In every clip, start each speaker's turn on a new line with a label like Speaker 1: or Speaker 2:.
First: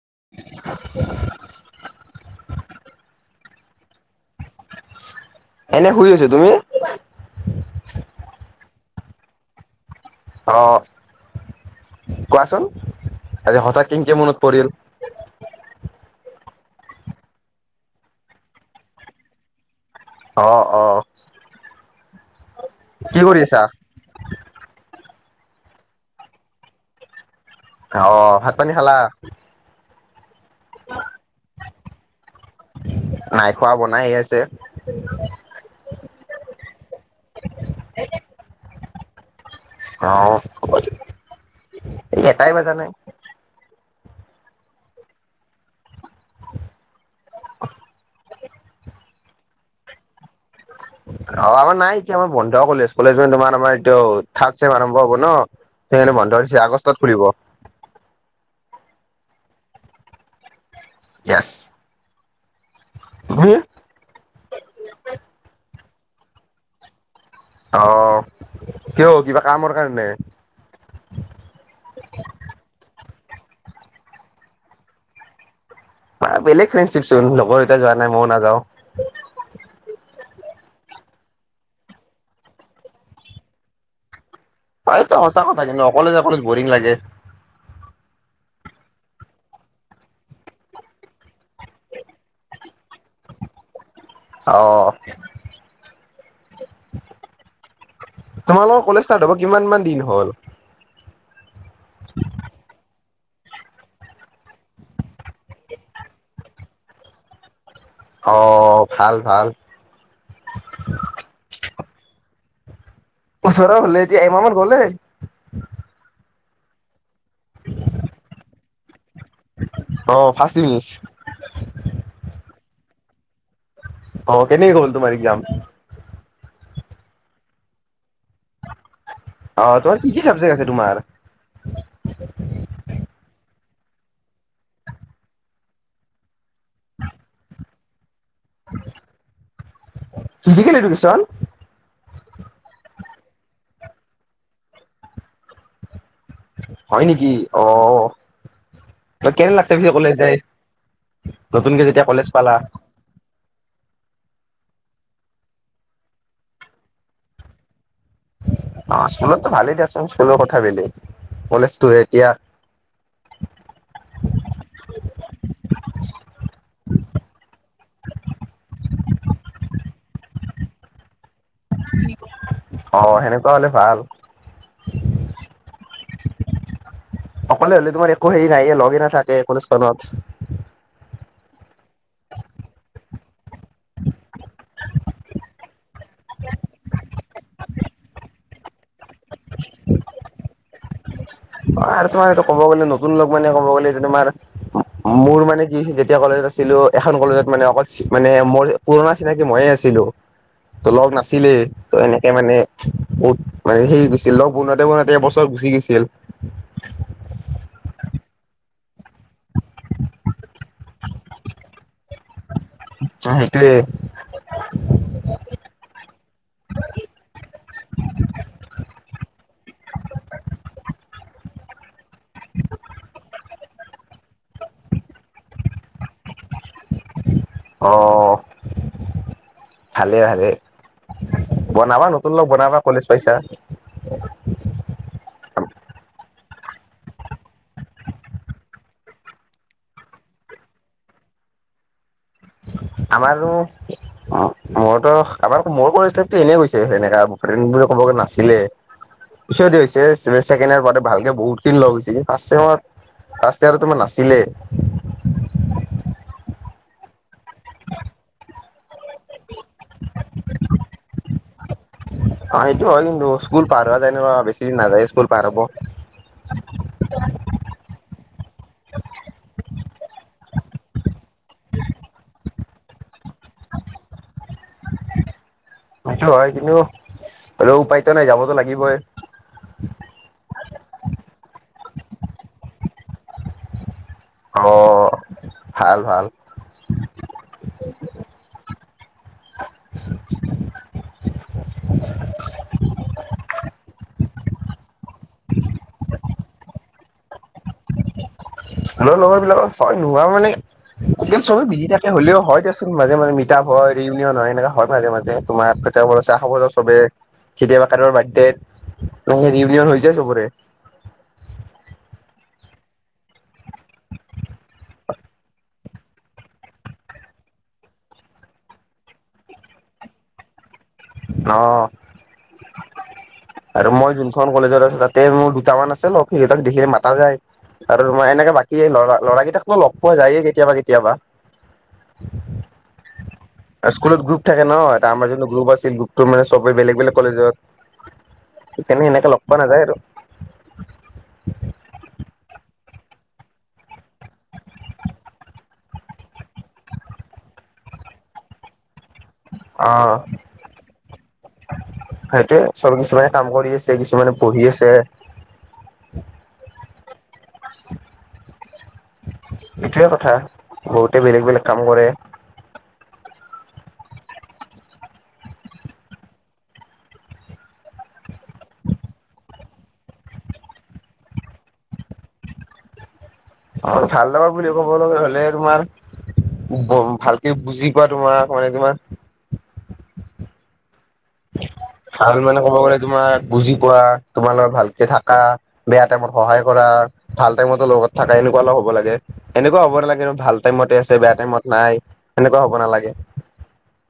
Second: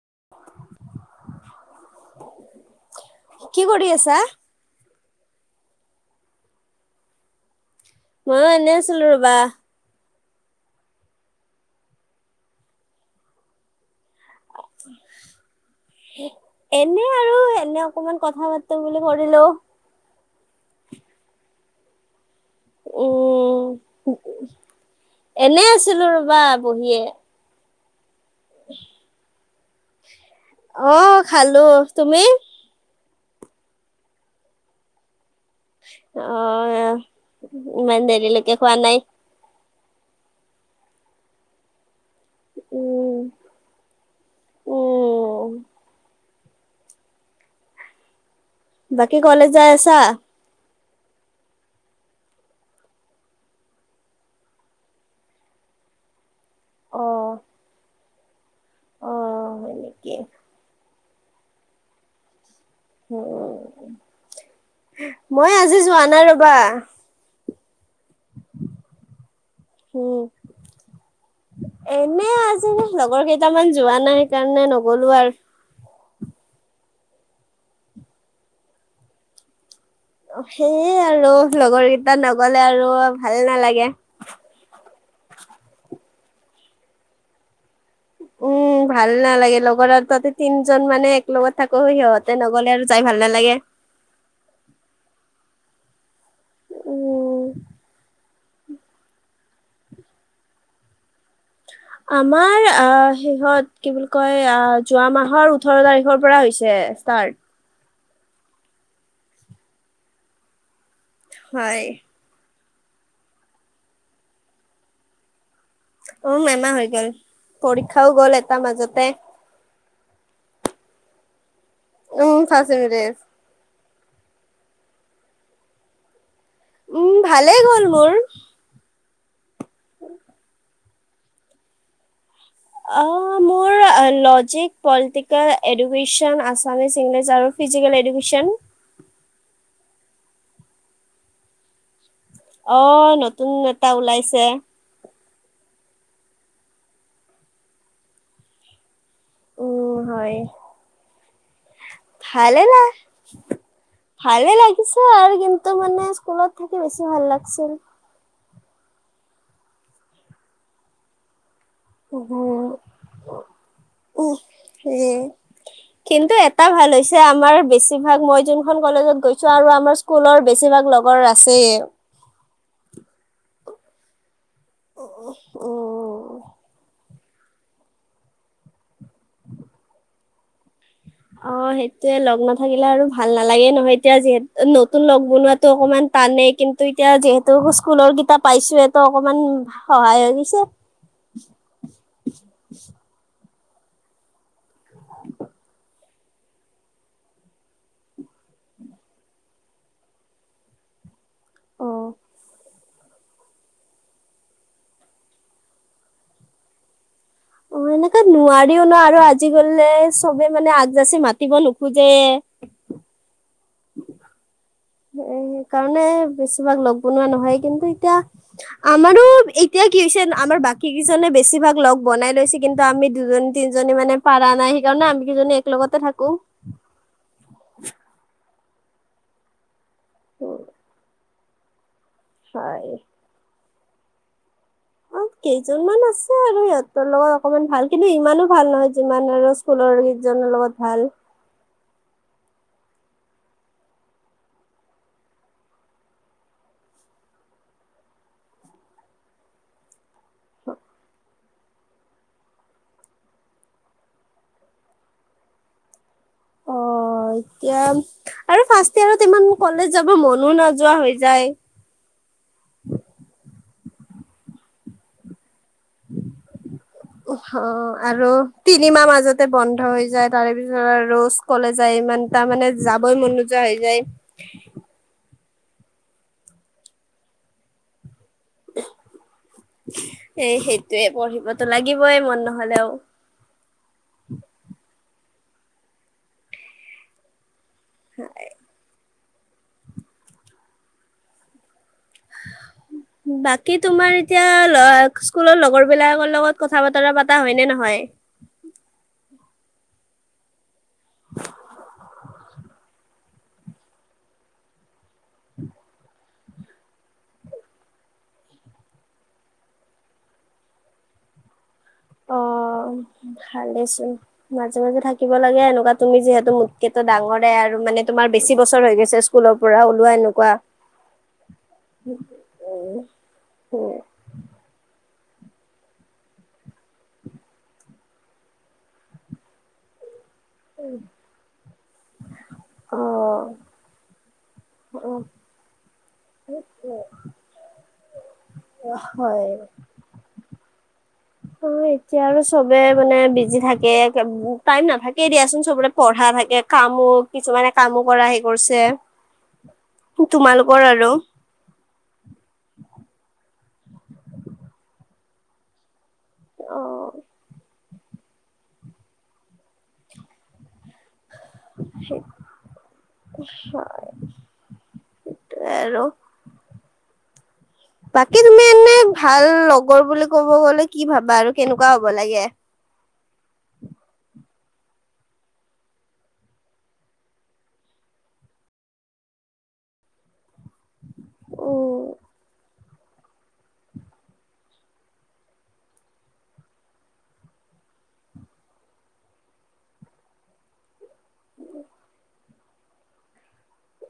Speaker 1: [inaudible]
Speaker 2: কি কৰি আছা?
Speaker 1: এনে শুই আছো, তুমি?
Speaker 2: মই এনে আছিলো ৰবা।
Speaker 1: অ' কোৱাচোন, আজি হঠাৎ কেনকে মনত পৰিল?
Speaker 2: এনে আৰু এনে অকমান কথা পাতো বুলি কৰিলো।
Speaker 1: অ' অ' কি কৰি আছা?
Speaker 2: উম, এনে আছিলো ৰ'বা বহিয়ে।
Speaker 1: অ' ভাত পানী খালা?
Speaker 2: অহ খালো, তুমি?
Speaker 1: নাই খোৱা, বনাই হে আছে।
Speaker 2: অ' ইমান দেৰিলৈকে খোৱা নাই?
Speaker 1: অ' ক এটাই বাজা নাই।
Speaker 2: উম, উম বাকী কলেজ যাই আছা?
Speaker 1: অ' আমাৰ নাই এতিয়া আমাৰ বন্ধ কলেজ, কলেজ মানে তোমাৰ আমাৰ এইটো থাৰ্ড চেম আৰম্ভ হ'ব ন। সেইকাৰণে বন্ধ দিছে, আগষ্টত খুলিব।
Speaker 2: অ', অ' এনেকেই
Speaker 1: ইয়েছ।
Speaker 2: মই আজি যোৱা নাই ৰবা।
Speaker 1: অ কিয় কিবা কামৰ কাৰণে।
Speaker 2: উম, এনে আজি লগৰ কেইটামান যোৱা নাই, সেইকাৰণে নগলো আৰু।
Speaker 1: বা বেলেগ ফ্ৰেণ্ডশ্বিপ চোন লগৰ কেইতা যোৱা নাই, মই ও নাযাওঁ।
Speaker 2: সেই আৰু লগৰ কেইটা নগলে আৰু ভাল নালাগে।
Speaker 1: হয় টো তহঁতৰ সঁচা কথা, কিন্তু অকলে যাবলে বৰিং লাগে।
Speaker 2: উম, ভাল নালাগে লগৰ আৰু তাতে তিনজন মানে এক লগত থাকো, সিহঁতে নগ'লে আৰু যাই ভাল ভাল নালাগে।
Speaker 1: অ'
Speaker 2: উম
Speaker 1: তোমালোকৰ কলেজ ষ্টাৰ্ট হ'ব কিমান মান দিন হ'ল?
Speaker 2: আমাৰ অ শেহত কি বুলি ক'য় আহ যোৱা মাহৰ ওঠৰ তাৰিখৰ পৰা হৈছে। ষ্টাৰ্ট
Speaker 1: অ ভাল ভাল।
Speaker 2: হয়।
Speaker 1: ওচৰৰ হ'লে এতিয়া এমাহ মান গ'লে।
Speaker 2: অ' আমাৰ হৈ গ'ল, পৰীক্ষাও গ'ল এটাৰ মাজতে।
Speaker 1: অ' ৰ্ফাষ্ট ইউনিত টেষ্ট?
Speaker 2: উম ৰ্ফাষ্ট ইউনিত টেষ্ট।
Speaker 1: অ' এনেকৈ গ'ল তোমাৰ এক্মাম।
Speaker 2: উম, ভালে গ'ল মোৰ।
Speaker 1: আহ তোমাৰ কি কি চাবজেক্ট আছে তোমাৰ।
Speaker 2: অ' মোৰ। Logic, political, education, Assamese, English আৰু ফিজিকেল এডুকেশ্যন। [inaudible]
Speaker 1: Physical education.
Speaker 2: অ' নতুন এটা ওলাইছে।
Speaker 1: হয় নেকি অ' কেনে লাগছে
Speaker 2: উম,
Speaker 1: পিছে কলেজ
Speaker 2: হয়।
Speaker 1: যায়।
Speaker 2: ভালে লাই ভালে লাগি পিছে আৰু কিন্তু মানে স্কুলত থাকি বেছি ভাল লাগছিল।
Speaker 1: অ' স্কুলতো ভালেই দিয়াচোন, স্কুলৰ কথা বেলেগ কলেজ।
Speaker 2: হম। উ, উম, কিন্তু এটা ভাল। পিছে আমাৰ বেছিভাগ মই যোনখন কলেজত গৈছো আৰু আমাৰ স্কুলৰ বেছিভাগ লগৰ আছে।
Speaker 1: অ' সেনেকুৱা হ'লে ভাল।
Speaker 2: আহ
Speaker 1: অকলে হ'লে তোমাৰ একো হেৰি নাইয়, লগেই নাথাকে কোনো কলেজ খনত।
Speaker 2: অ' সেইটোয়ে লগ নাথাকিলে আৰু ভাল নালাগে নহয়, এতিয়া যিহেতু নতুন লগ বনোৱাতো অকমান। টানে কিন্তু এতিয়া যিহেতু স্কুলৰ কিতাপ পাইছোহটো অকমান সহায় হৈছে।
Speaker 1: [inaudible] আৰু তোমাৰ এইটো ক'ব গ'লে নতুন লগ মানে ক'ব গ'লে তোমাৰ মোৰ মানে কি যেতিয়া কলেজত আছিল। এখন কলেজত মানে অকল মানে মই পুৰণা চিনাকি মইয়ে আছিলো ত লগ নাছিল। নাছিলেই ত
Speaker 2: অ',
Speaker 1: এনেকে মানে। বহুত মানে হেৰি গৈছিল, লগ বনাতে বনাতে এবছৰ গুচি গৈছিল।
Speaker 2: [inaudible] এনেকে নোৱাৰিও ন আৰু আজি কাললে চবে মানে আগজাচি মাতিব নোখোজে।
Speaker 1: অ' সেইটোৱেই
Speaker 2: সেইকাৰণে বেছিভাগ লগ বনোৱা নহয় কিন্তু এতিয়া আমাৰো এতিয়া কি হৈছে, আমাৰ বাকী কেইজনে বেছিভাগ লগ বনাই লৈছে, কিন্তু আমি দুজন, তিনিজন। মানে পাৰা নাই সেইকাৰণে আমি কেইজনী এক লগতে থাকো।
Speaker 1: অ' ভালে, ভালে, বনাবা নতুন লগ বনাবা
Speaker 2: হয়।
Speaker 1: কলেজ পইচা।
Speaker 2: অ', কেইজনমান আছে আৰু সিহঁতৰ লগত অকমান ভাল কিন্তু ইমানো ভাল নহয় যিমান আৰু স্কুলৰ কেইজন লগত ভাল।
Speaker 1: আমাৰো মইটো আমাৰ মোৰ কলেজ লাইফটো এনেই গৈছে সেনেকা ক'ব গৈ নাছিলে পিছ দে হৈছে ছেমিষ্টাৰ কেনেকে পাতে ভালকে বহুত কিন লগ হৈছে কিন্তু ফাৰ্ষচেমত ফাৰ্ষ্ট ইয়াৰতটো মই নাছিলে।
Speaker 2: [inaudible] অহ' অ' এতিয়া আৰু ফাৰ্ষ্ট ইয়াৰত ইমান কলেজ যাব মনো নাযোৱা হৈ যায়। [inaudible]
Speaker 1: অ' সেইটো হয় কিন্তু, স্কুল পাহাৰোৱা যায় না বেছি দিন নাযায় স্কুল পাৰ হ'ব।
Speaker 2: অ' আৰু তিনিমাহ মাজতে বন্ধ হৈ যায় তাৰে পিছত আৰু ৰুজ ক'লেজ যায় ইমান তাৰ মানে যাবই মনযো যোৱা হৈ যায়। [inaudible]
Speaker 1: সেইটো হয়, কিন্তু হলেও উপায়তো নাই যাবতো লাগিবই।
Speaker 2: তে পঢ়িবতো লাগিবই মন নহলেও।
Speaker 1: অ', ভাল, ভাল।
Speaker 2: হয়, [inaudible] বাকী তোমাৰ এতিয়া স্কুলৰ লগৰ বিলাকৰ লগত কথা বতৰা পতা হয় নে নহয়? [inaudible]
Speaker 1: স্কুলৰ লগৰ বিলাকত হয় নোহোৱা মানে আজালি চবে বিজি থাকে হলেও হয় দিয়াচোন মাজে মাজে মিতাপ হয় ৰিউনিয়ন হয় এনেকুৱা হয় মাজে মাজে তোমাৰ চাহ খাব যাওঁ চবে। কেতিয়াবা কাৰবাৰ বাৰ্থডেত ৰিউনিয়ন হৈ যায় চবৰে।
Speaker 2: অ', ভালেইছোন মাজে মাজে থাকিব লাগে এনেকুৱা তুমি যিহেতু মোতকেতো ডাঙৰে আৰু। মানে তোমাৰ বেছি বছৰ হৈ গৈছে স্কুলৰ পৰা ওলোৱা এনেকুৱা
Speaker 1: অ', আৰু
Speaker 2: উম
Speaker 1: মই যোনখন কলেজত আছো তাত তে মোৰ দুটামান আছে লগ সিহঁতক দেখিলে মাতা যায়। আৰু তোমাৰ এনেকে বাকী লৰা ল'ৰা কেইটাকতো লগ পোৱা যায়েই। কেতিয়াবা কেতিয়াবা। আৰু স্কুলত গ্ৰুপ থাকে ন' এটা
Speaker 2: অ
Speaker 1: আমাৰ যোনটো গ্ৰুপ আছিল গ্ৰুপটো মানে চবেই বেলেগ বেলেগ কলেজৰ।
Speaker 2: অ
Speaker 1: সিকাৰনে এনেকে লগ
Speaker 2: হয়
Speaker 1: পোৱা নাযায় আৰু।
Speaker 2: অ', এতিয়া আৰু চবে মানে বিজি থাকে টাইম নাথাকে দিয়াচোন চবৰে পঢ় থাকে কামো কিছুমানে কামো কৰা হে কৰিছে।
Speaker 1: অ',
Speaker 2: তোমালোকৰ আৰু
Speaker 1: সেইটোয়ে চবে কিছুমানে কাম কৰি আছে। এতিয়া কিছুমানে পঢ়ি আছে।
Speaker 2: অ',
Speaker 1: এইটোৱে কথা বহুতে বেলেগ বেলেগ কাম কৰে।
Speaker 2: সেইটোৱে আৰু। বাকী তুমি এনে ভাল লগৰ বুলি ক'ব গ'লে কি ভাবা আৰু কেনেকুৱা হ'ব লাগে?
Speaker 1: অ', ভাল লগা বুলি ক'ব লগা হলে তোমাৰ ভালকে বুজি পোৱা তোমাক মানে তোমাৰ
Speaker 2: উম
Speaker 1: ভাল মানে ক'ব গলে। তোমাক বুজি পোৱা তোমাৰ লগত ভালকে থাকা বেয়া টাইমত সহায় কৰা ভাল টাইমতো লগ থকা এনেকুৱা লগ হ'ব লাগে, এনেকুৱা হ'ব নালাগে কিন্ত ভাল টাইমতে আছে, বেয়া টাইমত নাই এনেকুৱা হ'ব নালাগে।
Speaker 2: [inaudible]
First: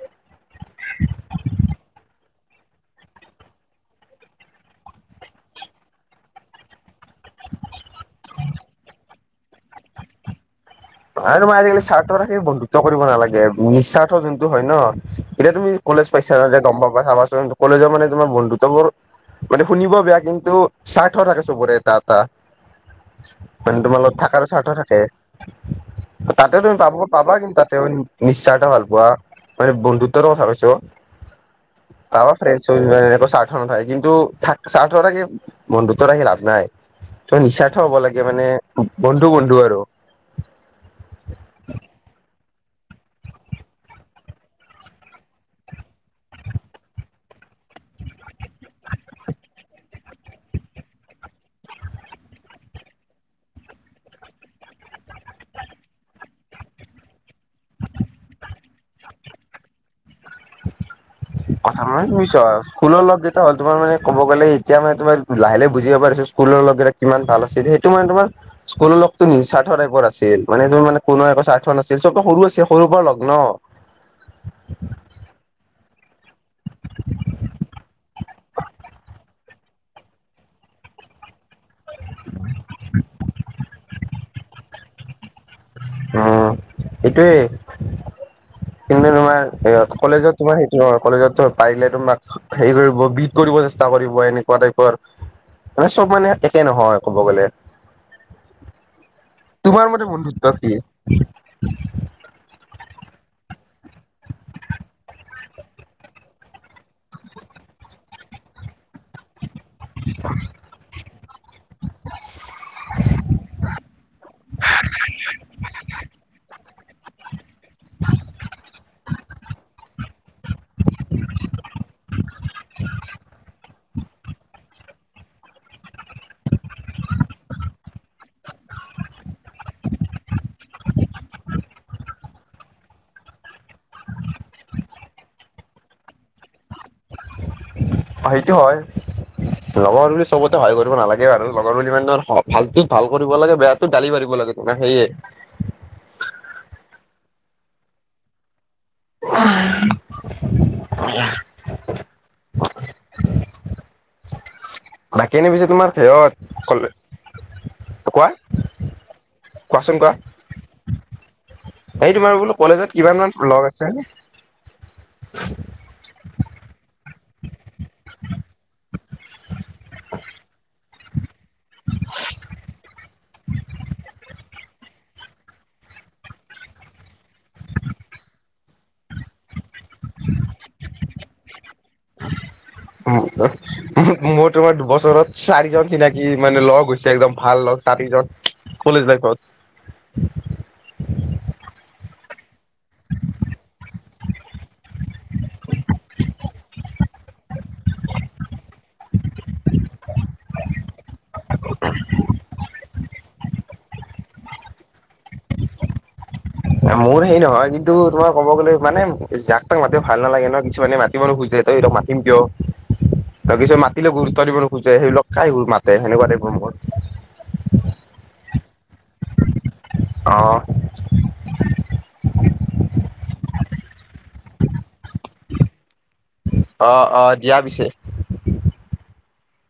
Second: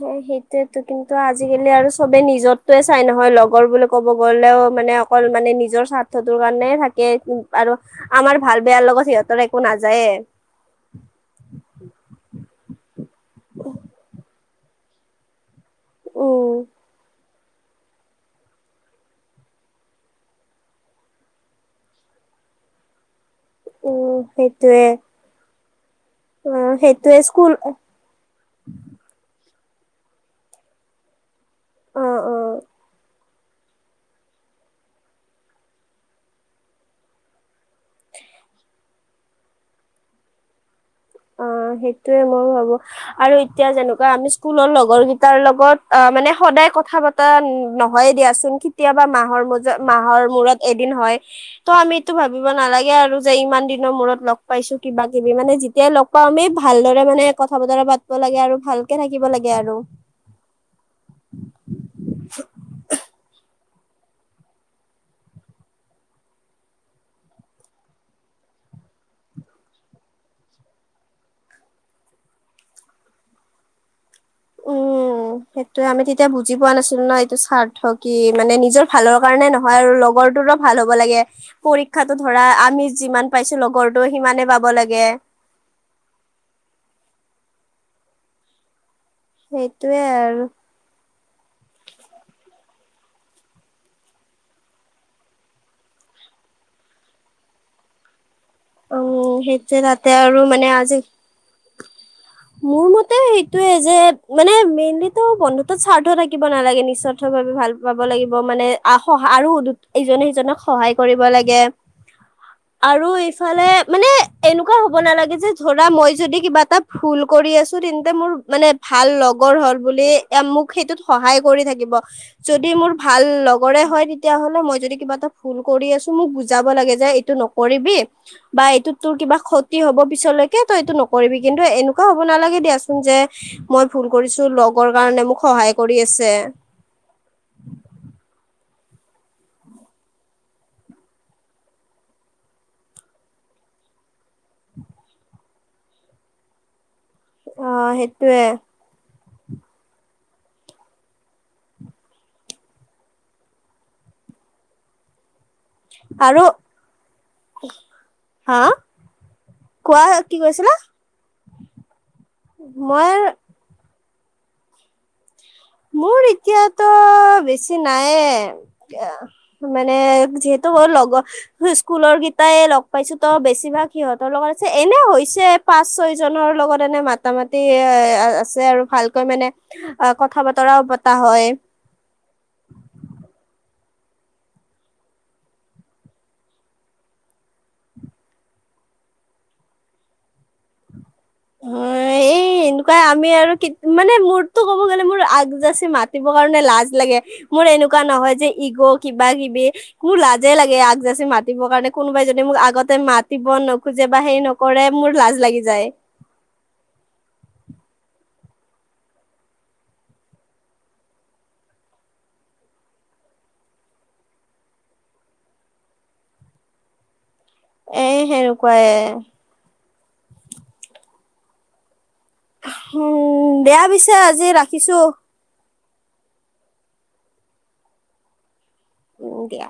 Speaker 2: সেইটোয়েতো কিন্তু আজিকালি আৰু চবে নিজৰ চাই নহয় লগৰ বুলি ক'ব গ'লেও, মানে অকল মানে নিজৰ স্বাৰ্থটোৰ কাৰণে থাকে। আৰু আমাৰ ভাল বেয়াৰ লগত সিহঁতৰ একো নাযায়ে।
Speaker 1: আৰু তোমাৰ আজিকালি স্বাৰ্থ ৰাখি বন্ধুত্ব কৰিব নালাগে নিস্বাৰ্থ যোনটো হয় ন এতিয়া তুমি। কলেজ পাইছা
Speaker 2: উম
Speaker 1: যে গ'ম পাবা চাবাচোন কলেজৰ মানে তোমাৰ বন্ধুত্ববোৰ মানে শুনিব বেয়া কিন্তু স্বাৰ্থ থাকে চবৰে এটা এটা। মানে তোমাৰ
Speaker 2: উম
Speaker 1: লগত থাককাৰ স্বাৰ্থ
Speaker 2: সেইটোয়ে
Speaker 1: থাকে। তাতেও
Speaker 2: অ',
Speaker 1: তুমি পাব
Speaker 2: সেইটোৱে
Speaker 1: পাবা
Speaker 2: স্কুল
Speaker 1: কিন্তু তাতেও নিশ্চয় এটা ভাল পোৱা। মানে বন্ধুত্বৰ কথা কৈছো অ' আ ফ্ৰেইণ্ডচ [unintelligible] কিন্তু থ চাৰ্থ থাকে বন্ধুত্ব ৰাখি লাভ নাই। ত' নিস্বাৰ্থ হব লাগে মানে বন্ধু বন্ধু আৰু।
Speaker 2: অ' সেইটোয়ে মই ভাবো আৰু এতিয়া যেনেকুৱা আমি স্কুলৰ লগৰ কিটাৰ লগত অ, মানে সদায় কথা পতা নহয়ে দিয়াচোন কেতিয়াবা মাহৰ ম মাহৰ মূৰত এদিন হয় ত' আমিতটো ভাবিব ন নালাগে আৰু যে ইমান দিনৰ মূৰত লগ পাইছো কিবা কিবি মানে এতিয়া লগ পাওঁ আমি ভালদৰে মানে কথা বতৰা পাতব লাগে আৰু ভালকে থাকিব লাগে আৰু।
Speaker 1: কথা মানে তুমি চোৱা স্কুলৰ লগ কেইটা হ'ল তোমাৰ মানে ক'ব গ'লে এতিয়া মানে তোমাৰ লাহে লাহ বুজি পাবা দেচোন স্কুল লগ বিলাক কিমান ভাল আছিল। এইটো মানে তোমাৰ। স্কুলৰ লগতো নিজ স্বাৰ্থোৱা টাইপৰ আছিল। মানে ত মানে কোনো এক সাৰ্থোৱা নাছিল চবে সৰু আছে সৰুৰ পৰা লগ ন।
Speaker 2: উম। উ সেইটোয়ে আমি তেতিয়া বুজি পোৱা নাছিলো ন এইটো স্বাৰ্থ কি মানে নিজৰ ভালৰ কাৰণে নহয় আৰু লগত লগৰটো ভাল হ'ব লাগে, পৰীক্ষা ধৰা আমি যিমান পাইছো লগৰটো সিমানে পাব লাগে।
Speaker 1: অ' এইটোৱে। কিন্তু তোমাৰ
Speaker 2: সেইটোয়ে
Speaker 1: কলেজত
Speaker 2: আৰু
Speaker 1: তোমাৰ সেইটো নহয় কলেজত পাৰিলে তোমাক। হেৰি কৰিব বিট কৰিব চেষ্টা কৰিব এনেকুৱা টাইপৰ মানে চ'ব মানে একে নহয় ক'ব গ'লে।
Speaker 2: উম, সেইটোৱে
Speaker 1: তোমাৰ মতে
Speaker 2: তাতে আৰু
Speaker 1: বন্ধুত্ব
Speaker 2: মানে
Speaker 1: কি
Speaker 2: আজি মোৰ মতে সেইটোয়ে যে মানে মেইনলি তো বন্ধুতত স্বাৰ্থ থাকিব নালাগে নিস্বাৰ্থ ভাৱে ভাল পাব। থাকিব লাগিব মানে, আখহ আৰু ইজনে সিজনক সহায় কৰিব লাগে, আৰু ইফালে মানে। এনেকুৱা হ'ব নালাগে যে ধৰা মই যদি কিবা এটা ভুল কৰি আছো তেন্তে মোৰ মানে ভাল লগত লগৰ হ'ল বুলি। মোক সেইটোত সহায় কৰি থাকিব, যদি মোৰ ভাল লগৰে হয়, তেতিয়া হ'লে মই যদি কিবা এটা ভুল ভুল কৰি আছো, মোক বুজাব লাগে যে এইটো নকৰিবি। বা এইটোত তোৰ কিবা ক্ষতি হ'ব পিছলৈকে, তই এইটো নকৰিবি কিন্তু এনেকুৱা হ'ব নালাগে দিয়াচোন যে মই ভুল কৰিছো, লগৰ কাৰণে মোক সহায় কৰি আছে।
Speaker 1: হেইটো হয়। লগৰ বুলি চবতে সহ কৰিব নালাগে ব আৰু লগৰ বুলি মানে ভালতো ভাল কৰিব লাগে বেয়াতো গালি পাৰিব লাগে তোমাৰ সেয়ে।
Speaker 2: [inaudible] অ' সেইটোৱে
Speaker 1: উমহ, বৰগয়াহ। বাকী নিবিছে তোমাৰ
Speaker 2: আৰু
Speaker 1: সেহত ক কোৱা
Speaker 2: হা কোৱা কি কৈছিলা।
Speaker 1: এই তোমাৰ বোলো কলেজত
Speaker 2: মই
Speaker 1: কিমান মান লগ আছে।
Speaker 2: মোৰ এতিয়াতো বেছি নাইে, মানে যিহেতু, লগ স্কুলৰ কেইটাই লগ পাইছো তো বেছিভাগ সিহঁতৰ লগত আছে এনে হৈছে। পাঁচ ছয়জনৰ লগত এনে মাতা মাটি এ আছে আৰু ভালকৈ মানে ক। কথা বতৰাও পতা হয়।
Speaker 1: মোৰ তোমাৰ দুবছৰত চাৰিজন চিনাকি মানে লগ হৈছে, একদম ভাল লগ চাৰি কলেজ লাইট।
Speaker 2: [inaudible] অ', এ কাৱা আমি আৰু মানে মোৰতো ক'ব গ'লে মোৰ আগজাচি মাতিবৰ কাৰণে লাজ লাগে মোৰ এনেক এনেকুৱা নহয় যে ইগ' কিবা কিবি মোৰ লাজে লাগে আগজাচি মাতিবৰ কাৰণে কোনোবাই যদি মোক আগত তাতে মাতিব নোখোজে বা হে নকৰে মোৰ লাজ লাগি যায়।
Speaker 1: মোৰ সেই নহয় কিন্তু তোমাৰ ক'ব গ'লে মানে জাক তাক মাতিব ভাল নালাগে ন' কিছুমানে মাতিব নুখুজে ত' মাতিম কিয়? ত' কিছু মাতিলে গুৰুত্ব দিব নুখুজে সেই লক কাই মাতে সেনেকুৱা টাইপৰ মোৰ।
Speaker 2: এ সেনেকুৱায়ে।
Speaker 1: অ'
Speaker 2: উম, দিয়া পিছে আজি ৰাখিছো।
Speaker 1: অ' অ' দিয়া পিছে।
Speaker 2: উম, দিয়া।